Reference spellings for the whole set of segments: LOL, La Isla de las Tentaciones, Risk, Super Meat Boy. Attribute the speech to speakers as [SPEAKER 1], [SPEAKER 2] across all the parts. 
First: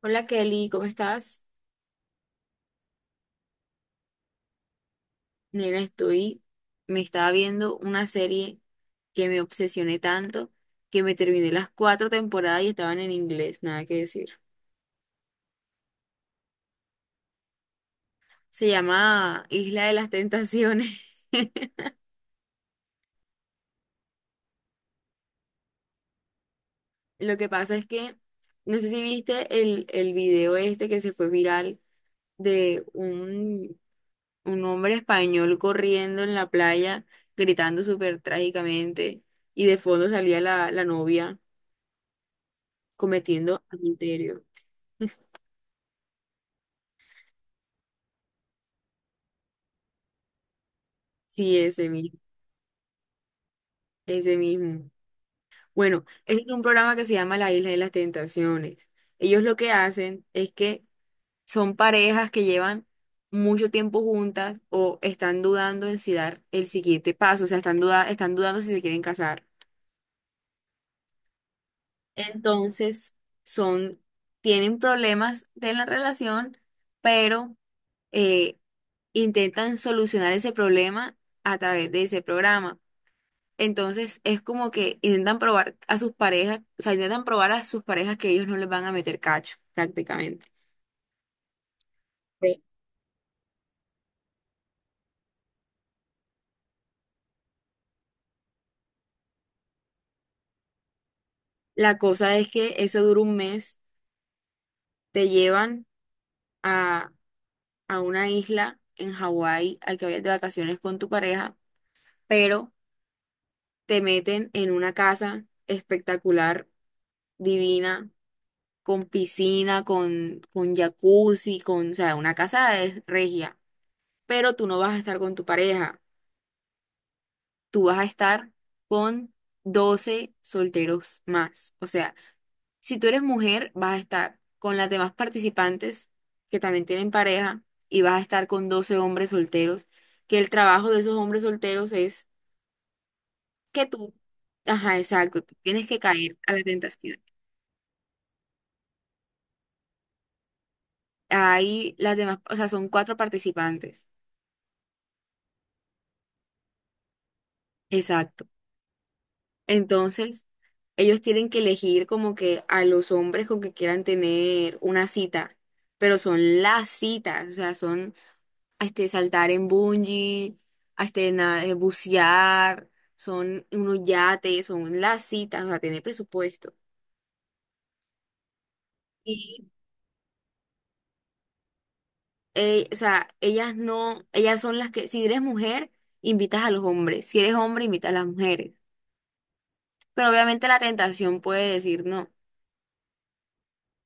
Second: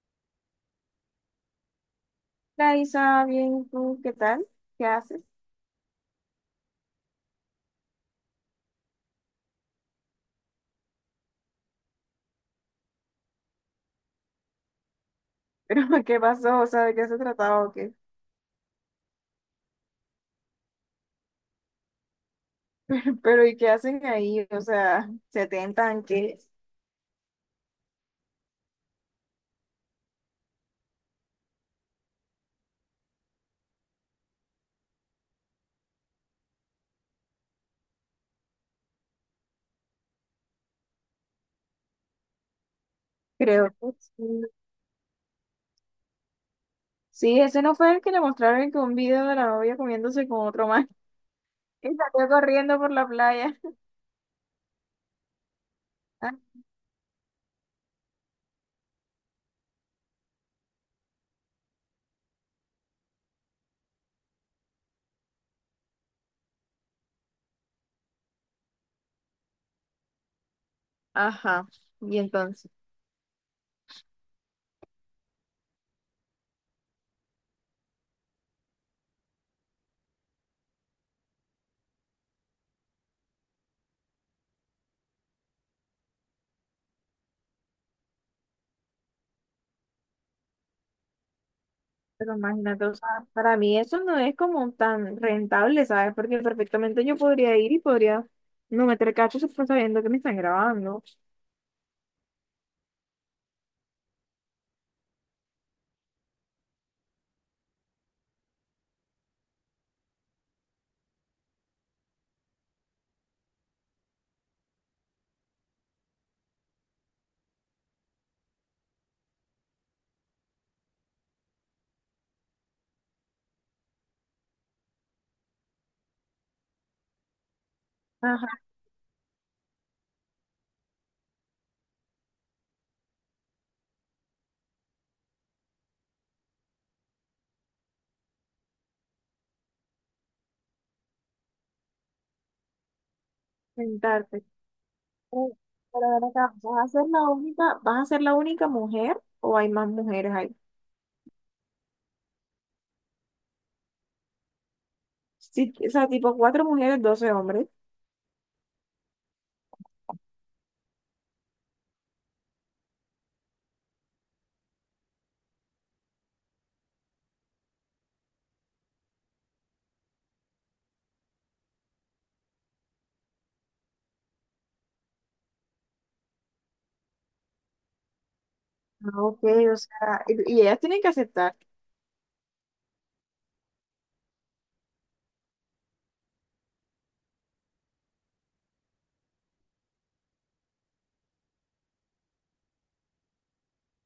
[SPEAKER 1] Hola Kelly, ¿cómo estás?
[SPEAKER 2] Isa, bien, ¿tú qué tal? ¿Qué haces?
[SPEAKER 1] Nena, estoy, me estaba viendo una serie que me obsesioné tanto que me terminé las cuatro temporadas y estaban en inglés, nada que decir.
[SPEAKER 2] ¿Pero qué pasó? O sea, ¿de qué se trataba o qué?
[SPEAKER 1] Se llama Isla de las Tentaciones.
[SPEAKER 2] Pero ¿y qué hacen ahí? O sea, ¿se tentan qué?
[SPEAKER 1] Lo que pasa es que, no sé si viste el video este que se fue viral de un hombre español corriendo en la playa, gritando súper trágicamente, y de fondo salía la novia cometiendo
[SPEAKER 2] Creo que
[SPEAKER 1] adulterio.
[SPEAKER 2] sí. Sí, ese no fue el que le mostraron que un video de la novia comiéndose con otro más.
[SPEAKER 1] Sí,
[SPEAKER 2] Y
[SPEAKER 1] ese mismo,
[SPEAKER 2] salió corriendo por la playa.
[SPEAKER 1] ese mismo. Bueno, ese es un programa que se llama La Isla de las Tentaciones. Ellos lo que hacen es que son parejas que llevan mucho tiempo juntas o están dudando en si dar el siguiente paso, o sea, están dudando si se quieren casar.
[SPEAKER 2] Ajá, y entonces.
[SPEAKER 1] Entonces, son, tienen problemas de la relación, pero eh, intentan solucionar ese problema a través de ese programa. Entonces es como que intentan probar a sus parejas, o sea, intentan probar a sus parejas que ellos no les van a meter cacho, prácticamente.
[SPEAKER 2] Pero
[SPEAKER 1] Sí.
[SPEAKER 2] imagínate, o sea, para mí eso no es como tan rentable, ¿sabes? Porque perfectamente yo podría ir y podría no meter cachos sabiendo que me están grabando.
[SPEAKER 1] La cosa es que eso dura un mes, te llevan a, a una isla en Hawái a que vayas de vacaciones con tu pareja, pero te meten en una casa espectacular, divina, con piscina, con jacuzzi, con, o sea, una casa de regia, pero tú no vas a estar con tu pareja. Tú vas a
[SPEAKER 2] Ajá,
[SPEAKER 1] estar con 12 solteros más. O sea, si tú eres mujer, vas a estar con las demás participantes que también tienen pareja y vas a estar con 12 hombres solteros, que el trabajo de esos hombres solteros es que tú,
[SPEAKER 2] sentarte.
[SPEAKER 1] ajá, exacto, tú
[SPEAKER 2] Uh,
[SPEAKER 1] tienes que
[SPEAKER 2] Pero ven
[SPEAKER 1] caer a
[SPEAKER 2] acá,
[SPEAKER 1] la
[SPEAKER 2] ¿vas a ser
[SPEAKER 1] tentación.
[SPEAKER 2] la única, vas a ser la única mujer o hay más mujeres ahí?
[SPEAKER 1] Ahí las demás, o sea, son cuatro participantes.
[SPEAKER 2] Sí, o sea, tipo cuatro mujeres, doce hombres.
[SPEAKER 1] Exacto. Entonces, ellos tienen que elegir como que a los hombres con que quieran tener una cita, pero son las citas, o sea, son este, saltar en bungee, bucear, son unos yates, son las citas, o sea, tener presupuesto.
[SPEAKER 2] Ah, ok,
[SPEAKER 1] Y,
[SPEAKER 2] o sea, y ellas tienen que aceptar.
[SPEAKER 1] o sea, ellas no, ellas son las que, si eres mujer, invitas a los hombres, si eres hombre, invitas a las mujeres. Pero obviamente la tentación puede decir no,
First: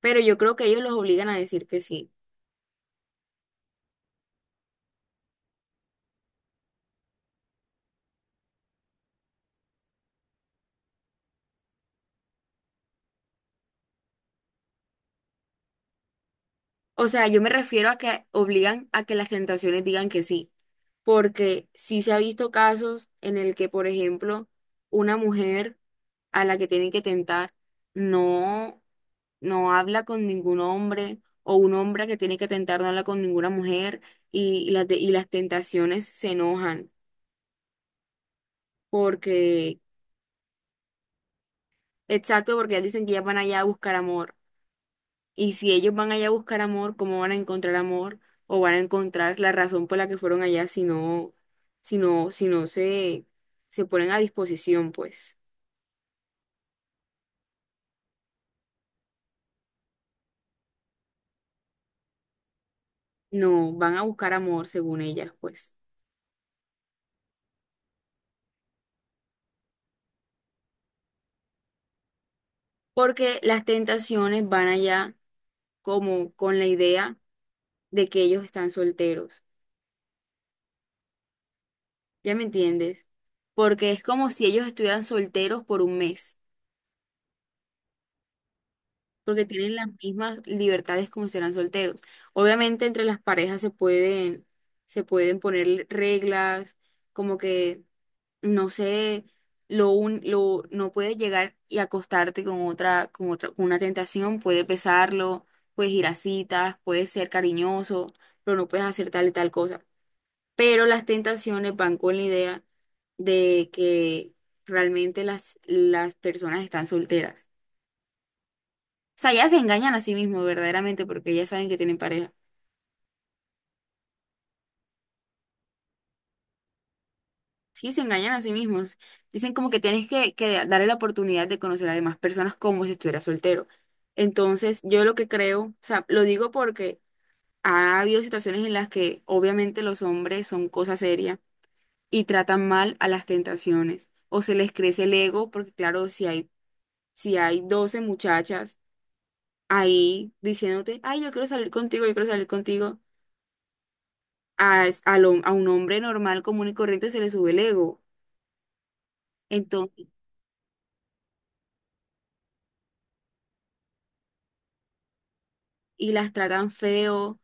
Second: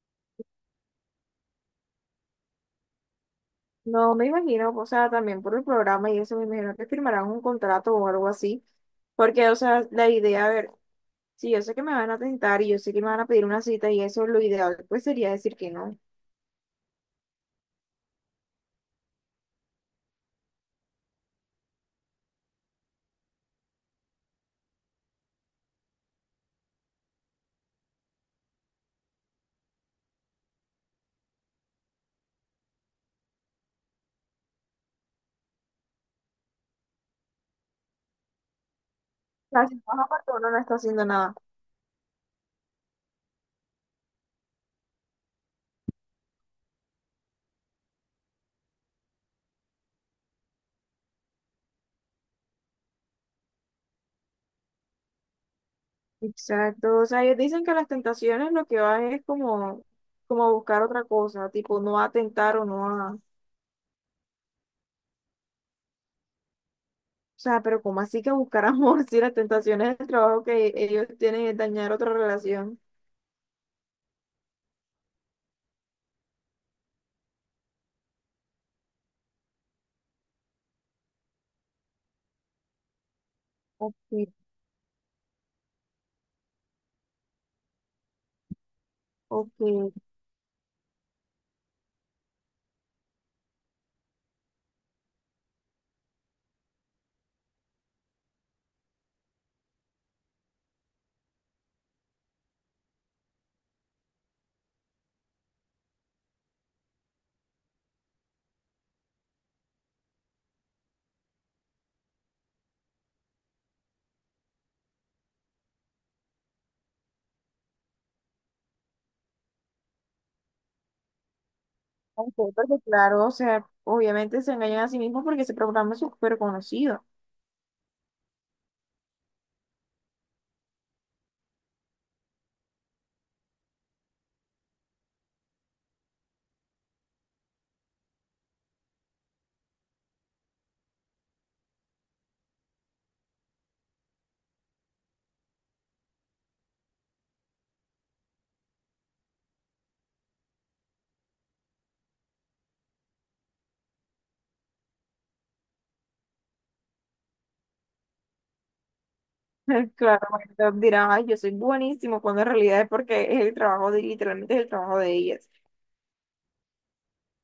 [SPEAKER 1] pero yo creo que ellos los obligan a decir que sí.
[SPEAKER 2] No me imagino, o sea, también por el programa y eso, me imagino que firmarán un contrato o algo así. Porque, o sea, la idea, a ver, si yo sé que me van a tentar y yo sé que me van a pedir una cita y eso, lo ideal, pues sería decir que no. O
[SPEAKER 1] O sea, yo me refiero a que obligan a que las tentaciones digan que sí, porque sí se ha visto casos en el que, por ejemplo, una mujer a la que tienen que tentar no, no habla con ningún hombre o un hombre que tiene que tentar no habla con ninguna mujer y y las tentaciones se enojan
[SPEAKER 2] sea, si
[SPEAKER 1] porque,
[SPEAKER 2] no, aparte uno no está haciendo nada.
[SPEAKER 1] exacto, porque ellas dicen que ellas van allá a buscar amor. Y si ellos van allá a buscar amor, ¿cómo van a encontrar amor? ¿O van a encontrar la razón por la que fueron allá si no, si no, si no se, se ponen a disposición, pues?
[SPEAKER 2] Exacto, o sea, ellos dicen que las tentaciones lo que van es como, como a buscar otra cosa, tipo no a tentar o no a... O
[SPEAKER 1] No, van a buscar amor según ellas, pues.
[SPEAKER 2] sea, pero ¿cómo así que buscar amor si las tentaciones del trabajo que ellos tienen es dañar otra relación?
[SPEAKER 1] Porque las tentaciones van allá como con la idea de que ellos están solteros. ¿Ya me entiendes? Porque
[SPEAKER 2] Ok,
[SPEAKER 1] es como si ellos estuvieran solteros por un mes. Porque tienen las
[SPEAKER 2] ok,
[SPEAKER 1] mismas libertades como si eran solteros. Obviamente entre las parejas se pueden poner reglas, como que, no sé, no puedes llegar y acostarte con con una tentación, puedes besarlo, puedes ir a citas, puedes ser cariñoso, pero no puedes hacer tal y tal cosa. Pero las tentaciones van con la idea de que realmente las personas están solteras sea, ya se engañan a sí mismos verdaderamente porque ya saben que tienen pareja.
[SPEAKER 2] ok, porque claro, o sea, obviamente se engañan a sí mismos porque ese programa es súper conocido.
[SPEAKER 1] Sí, se engañan a sí mismos. Dicen como que tienes que darle la oportunidad de conocer a demás personas como si estuviera soltero. Entonces, yo lo que creo, o sea, lo digo porque ha habido situaciones en las que obviamente los hombres son cosa seria y tratan mal a las tentaciones o se les crece el ego porque claro, si hay 12 muchachas ahí diciéndote, ay, yo quiero salir contigo, yo quiero salir contigo. A un hombre normal, común y corriente se le sube el ego. Entonces,
[SPEAKER 2] Claro, entonces dirán, ay, yo soy buenísimo, cuando en realidad es porque es el trabajo de, literalmente es el trabajo de ellas.
[SPEAKER 1] y las tratan feo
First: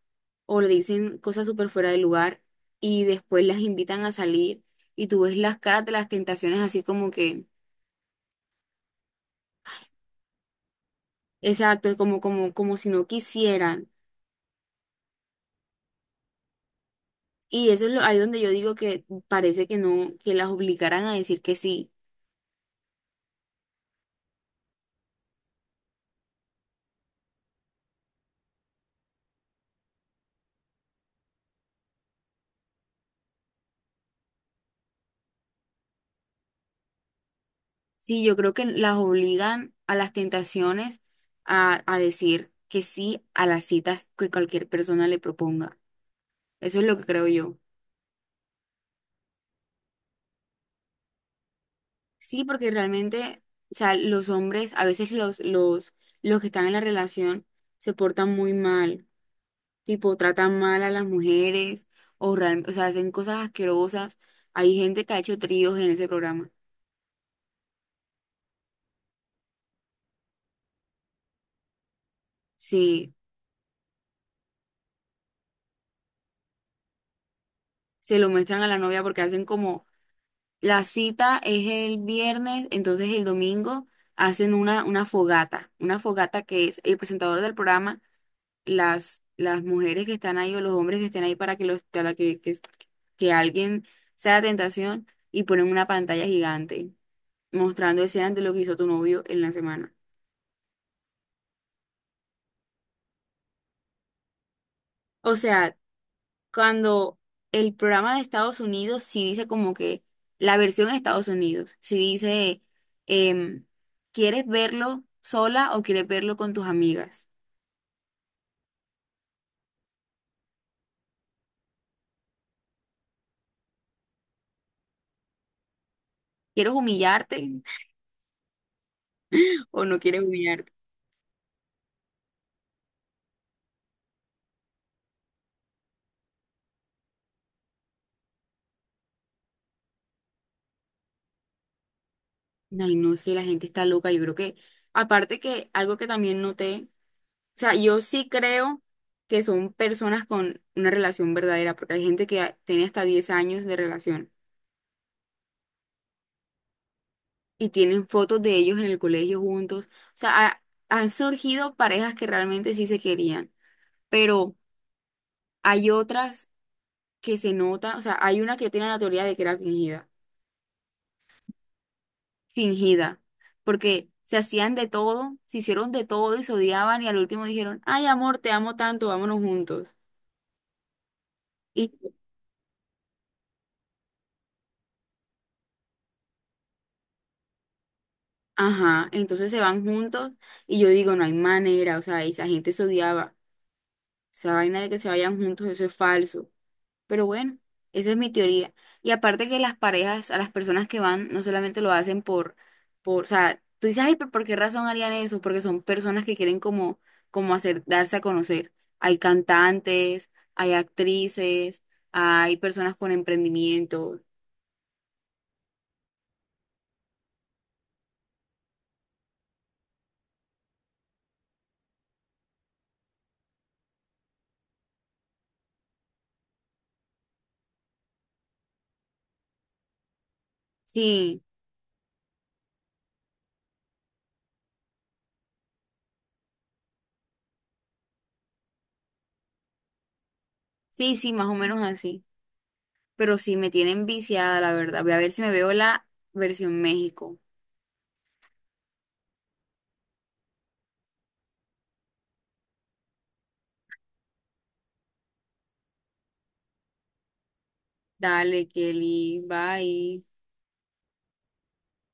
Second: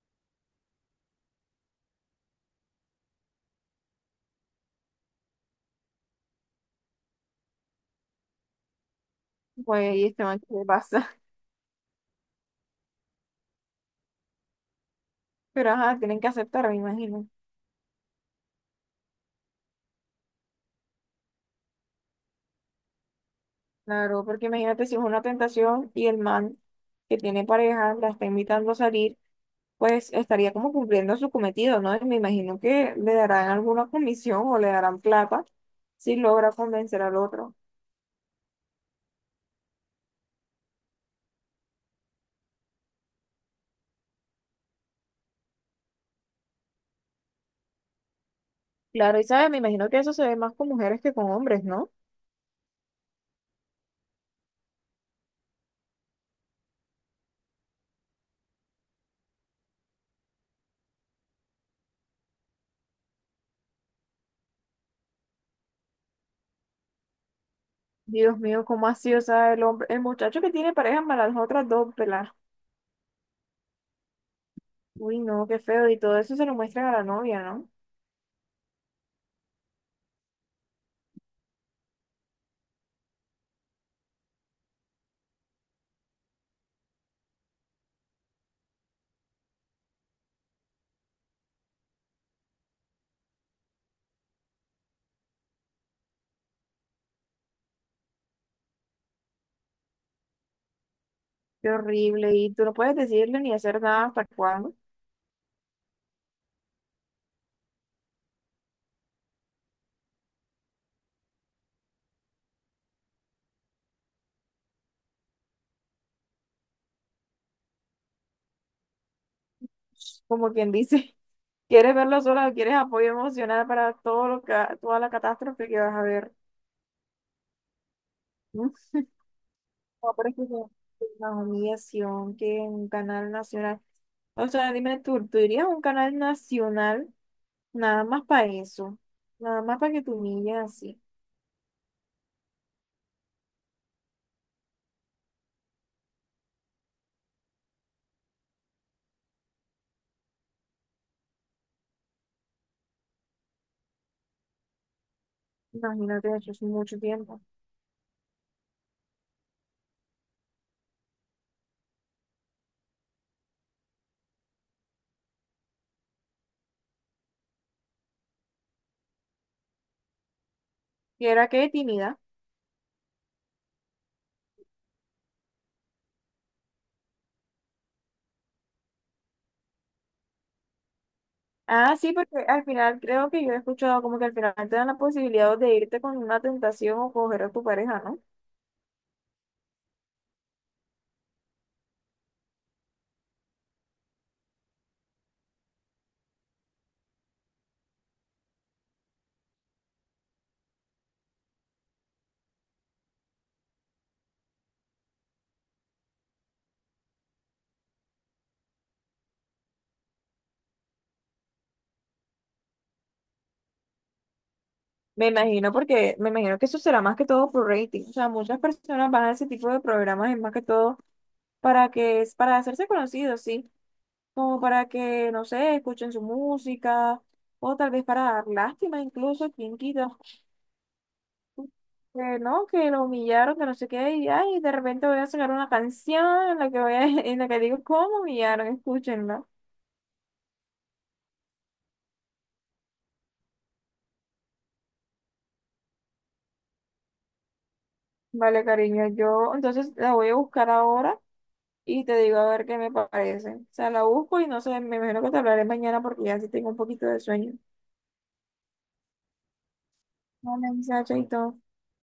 [SPEAKER 1] o le dicen cosas súper fuera de lugar y después las invitan a salir y tú ves las caras de las tentaciones así como que,
[SPEAKER 2] Pues, y este man, ¿qué le pasa?
[SPEAKER 1] exacto, como si no quisieran.
[SPEAKER 2] Pero ajá, tienen que aceptar, me imagino.
[SPEAKER 1] Y eso es lo, ahí donde yo digo que parece que no, que las obligaran a decir que sí.
[SPEAKER 2] Claro, porque imagínate si es una tentación y el man que tiene pareja la está invitando a salir, pues estaría como cumpliendo su cometido, ¿no? Y me imagino que le darán alguna comisión o le darán plata si logra convencer al otro.
[SPEAKER 1] Sí, yo creo que las obligan a las tentaciones a decir que sí a las citas que cualquier persona le proponga. Eso es lo que creo yo.
[SPEAKER 2] Claro, y sabes, me imagino que eso se ve más con mujeres que con hombres, ¿no?
[SPEAKER 1] Sí, porque realmente, o sea, los hombres, a veces los que están en la relación se portan muy mal, tipo tratan mal a las mujeres o, real- o sea, hacen cosas asquerosas. Hay gente que ha hecho tríos en ese programa.
[SPEAKER 2] Dios mío, ¿cómo así? O sea, el hombre, el muchacho que tiene pareja para las otras dos pelas.
[SPEAKER 1] Sí,
[SPEAKER 2] Uy, no, qué feo. Y todo eso se lo muestran a la novia, ¿no?
[SPEAKER 1] se lo muestran a la novia porque hacen como la cita es el viernes, entonces el domingo hacen una fogata que es el presentador del programa las mujeres que están ahí o los hombres que estén ahí para que los, que alguien sea la tentación y ponen una pantalla gigante mostrando escenas de lo que hizo tu novio en la semana.
[SPEAKER 2] Qué horrible. Y tú no puedes decirle ni hacer nada hasta cuándo,
[SPEAKER 1] O sea, cuando el programa de Estados Unidos sí dice como que la versión de Estados Unidos, sí dice, em, ¿quieres verlo sola o quieres verlo con tus amigas?
[SPEAKER 2] como quien dice. ¿Quieres verlo sola o quieres apoyo emocional para todo lo que, toda la catástrofe que vas a ver?
[SPEAKER 1] ¿Quieres humillarte
[SPEAKER 2] Uf,
[SPEAKER 1] o no
[SPEAKER 2] no,
[SPEAKER 1] quieres
[SPEAKER 2] pero es que es
[SPEAKER 1] humillarte?
[SPEAKER 2] una humillación que un canal nacional. O sea, dime tú, ¿tú irías a un canal nacional nada más para eso? Nada más para que te humillen así.
[SPEAKER 1] Ay, no, es que la gente está loca. Yo creo que, aparte que algo que también noté sea, yo sí creo que son personas con una relación verdadera, porque hay gente que tiene hasta 10 años de relación
[SPEAKER 2] Imagínate, eso es mucho tiempo.
[SPEAKER 1] y tienen fotos de ellos en el colegio juntos. O sea, ha- han surgido parejas que realmente sí se querían, pero hay otras que se nota, o sea, hay una que tiene la teoría de que era fingida,
[SPEAKER 2] ¿Y era qué tímida?
[SPEAKER 1] fingida, porque se hacían de todo, se hicieron de todo y se odiaban y al último dijeron, ay amor, te amo tanto, vámonos juntos.
[SPEAKER 2] Ah, sí, porque al final creo que yo he escuchado como que al final te dan la posibilidad de irte con una tentación o coger a tu pareja, ¿no?
[SPEAKER 1] Ajá, entonces se van juntos y yo digo, no hay manera, o sea, esa gente se odiaba, esa vaina de que se vayan juntos, eso es falso. Pero bueno, esa es mi teoría. Y aparte que las parejas, a las personas que van, no solamente lo hacen o sea, tú dices, ay, pero ¿por qué razón harían eso? Porque son personas que quieren como, como hacer, darse a conocer. Hay cantantes, hay actrices, hay personas con emprendimiento.
[SPEAKER 2] Me imagino porque me imagino que eso será más que todo por rating. O sea, muchas personas van a ese tipo de programas es más que todo para que es para hacerse conocidos, sí, como para que, no sé, escuchen su música o tal vez para dar lástima incluso, quién quita,
[SPEAKER 1] Sí,
[SPEAKER 2] que no, que lo humillaron, que no sé qué, y ay, de repente voy a sacar una canción en la que voy a, en la que digo cómo humillaron, escúchenla.
[SPEAKER 1] sí, más o menos así. Pero sí me tienen viciada, la verdad. Voy a ver si me veo la versión México.
[SPEAKER 2] Vale, cariño, yo entonces la voy a buscar ahora. Y te digo a ver qué me parece. O sea, la busco y no sé, me imagino que te hablaré mañana porque ya sí tengo un poquito de sueño.
[SPEAKER 1] Dale, Kelly, bye.
[SPEAKER 2] Hola, Isa, chaito.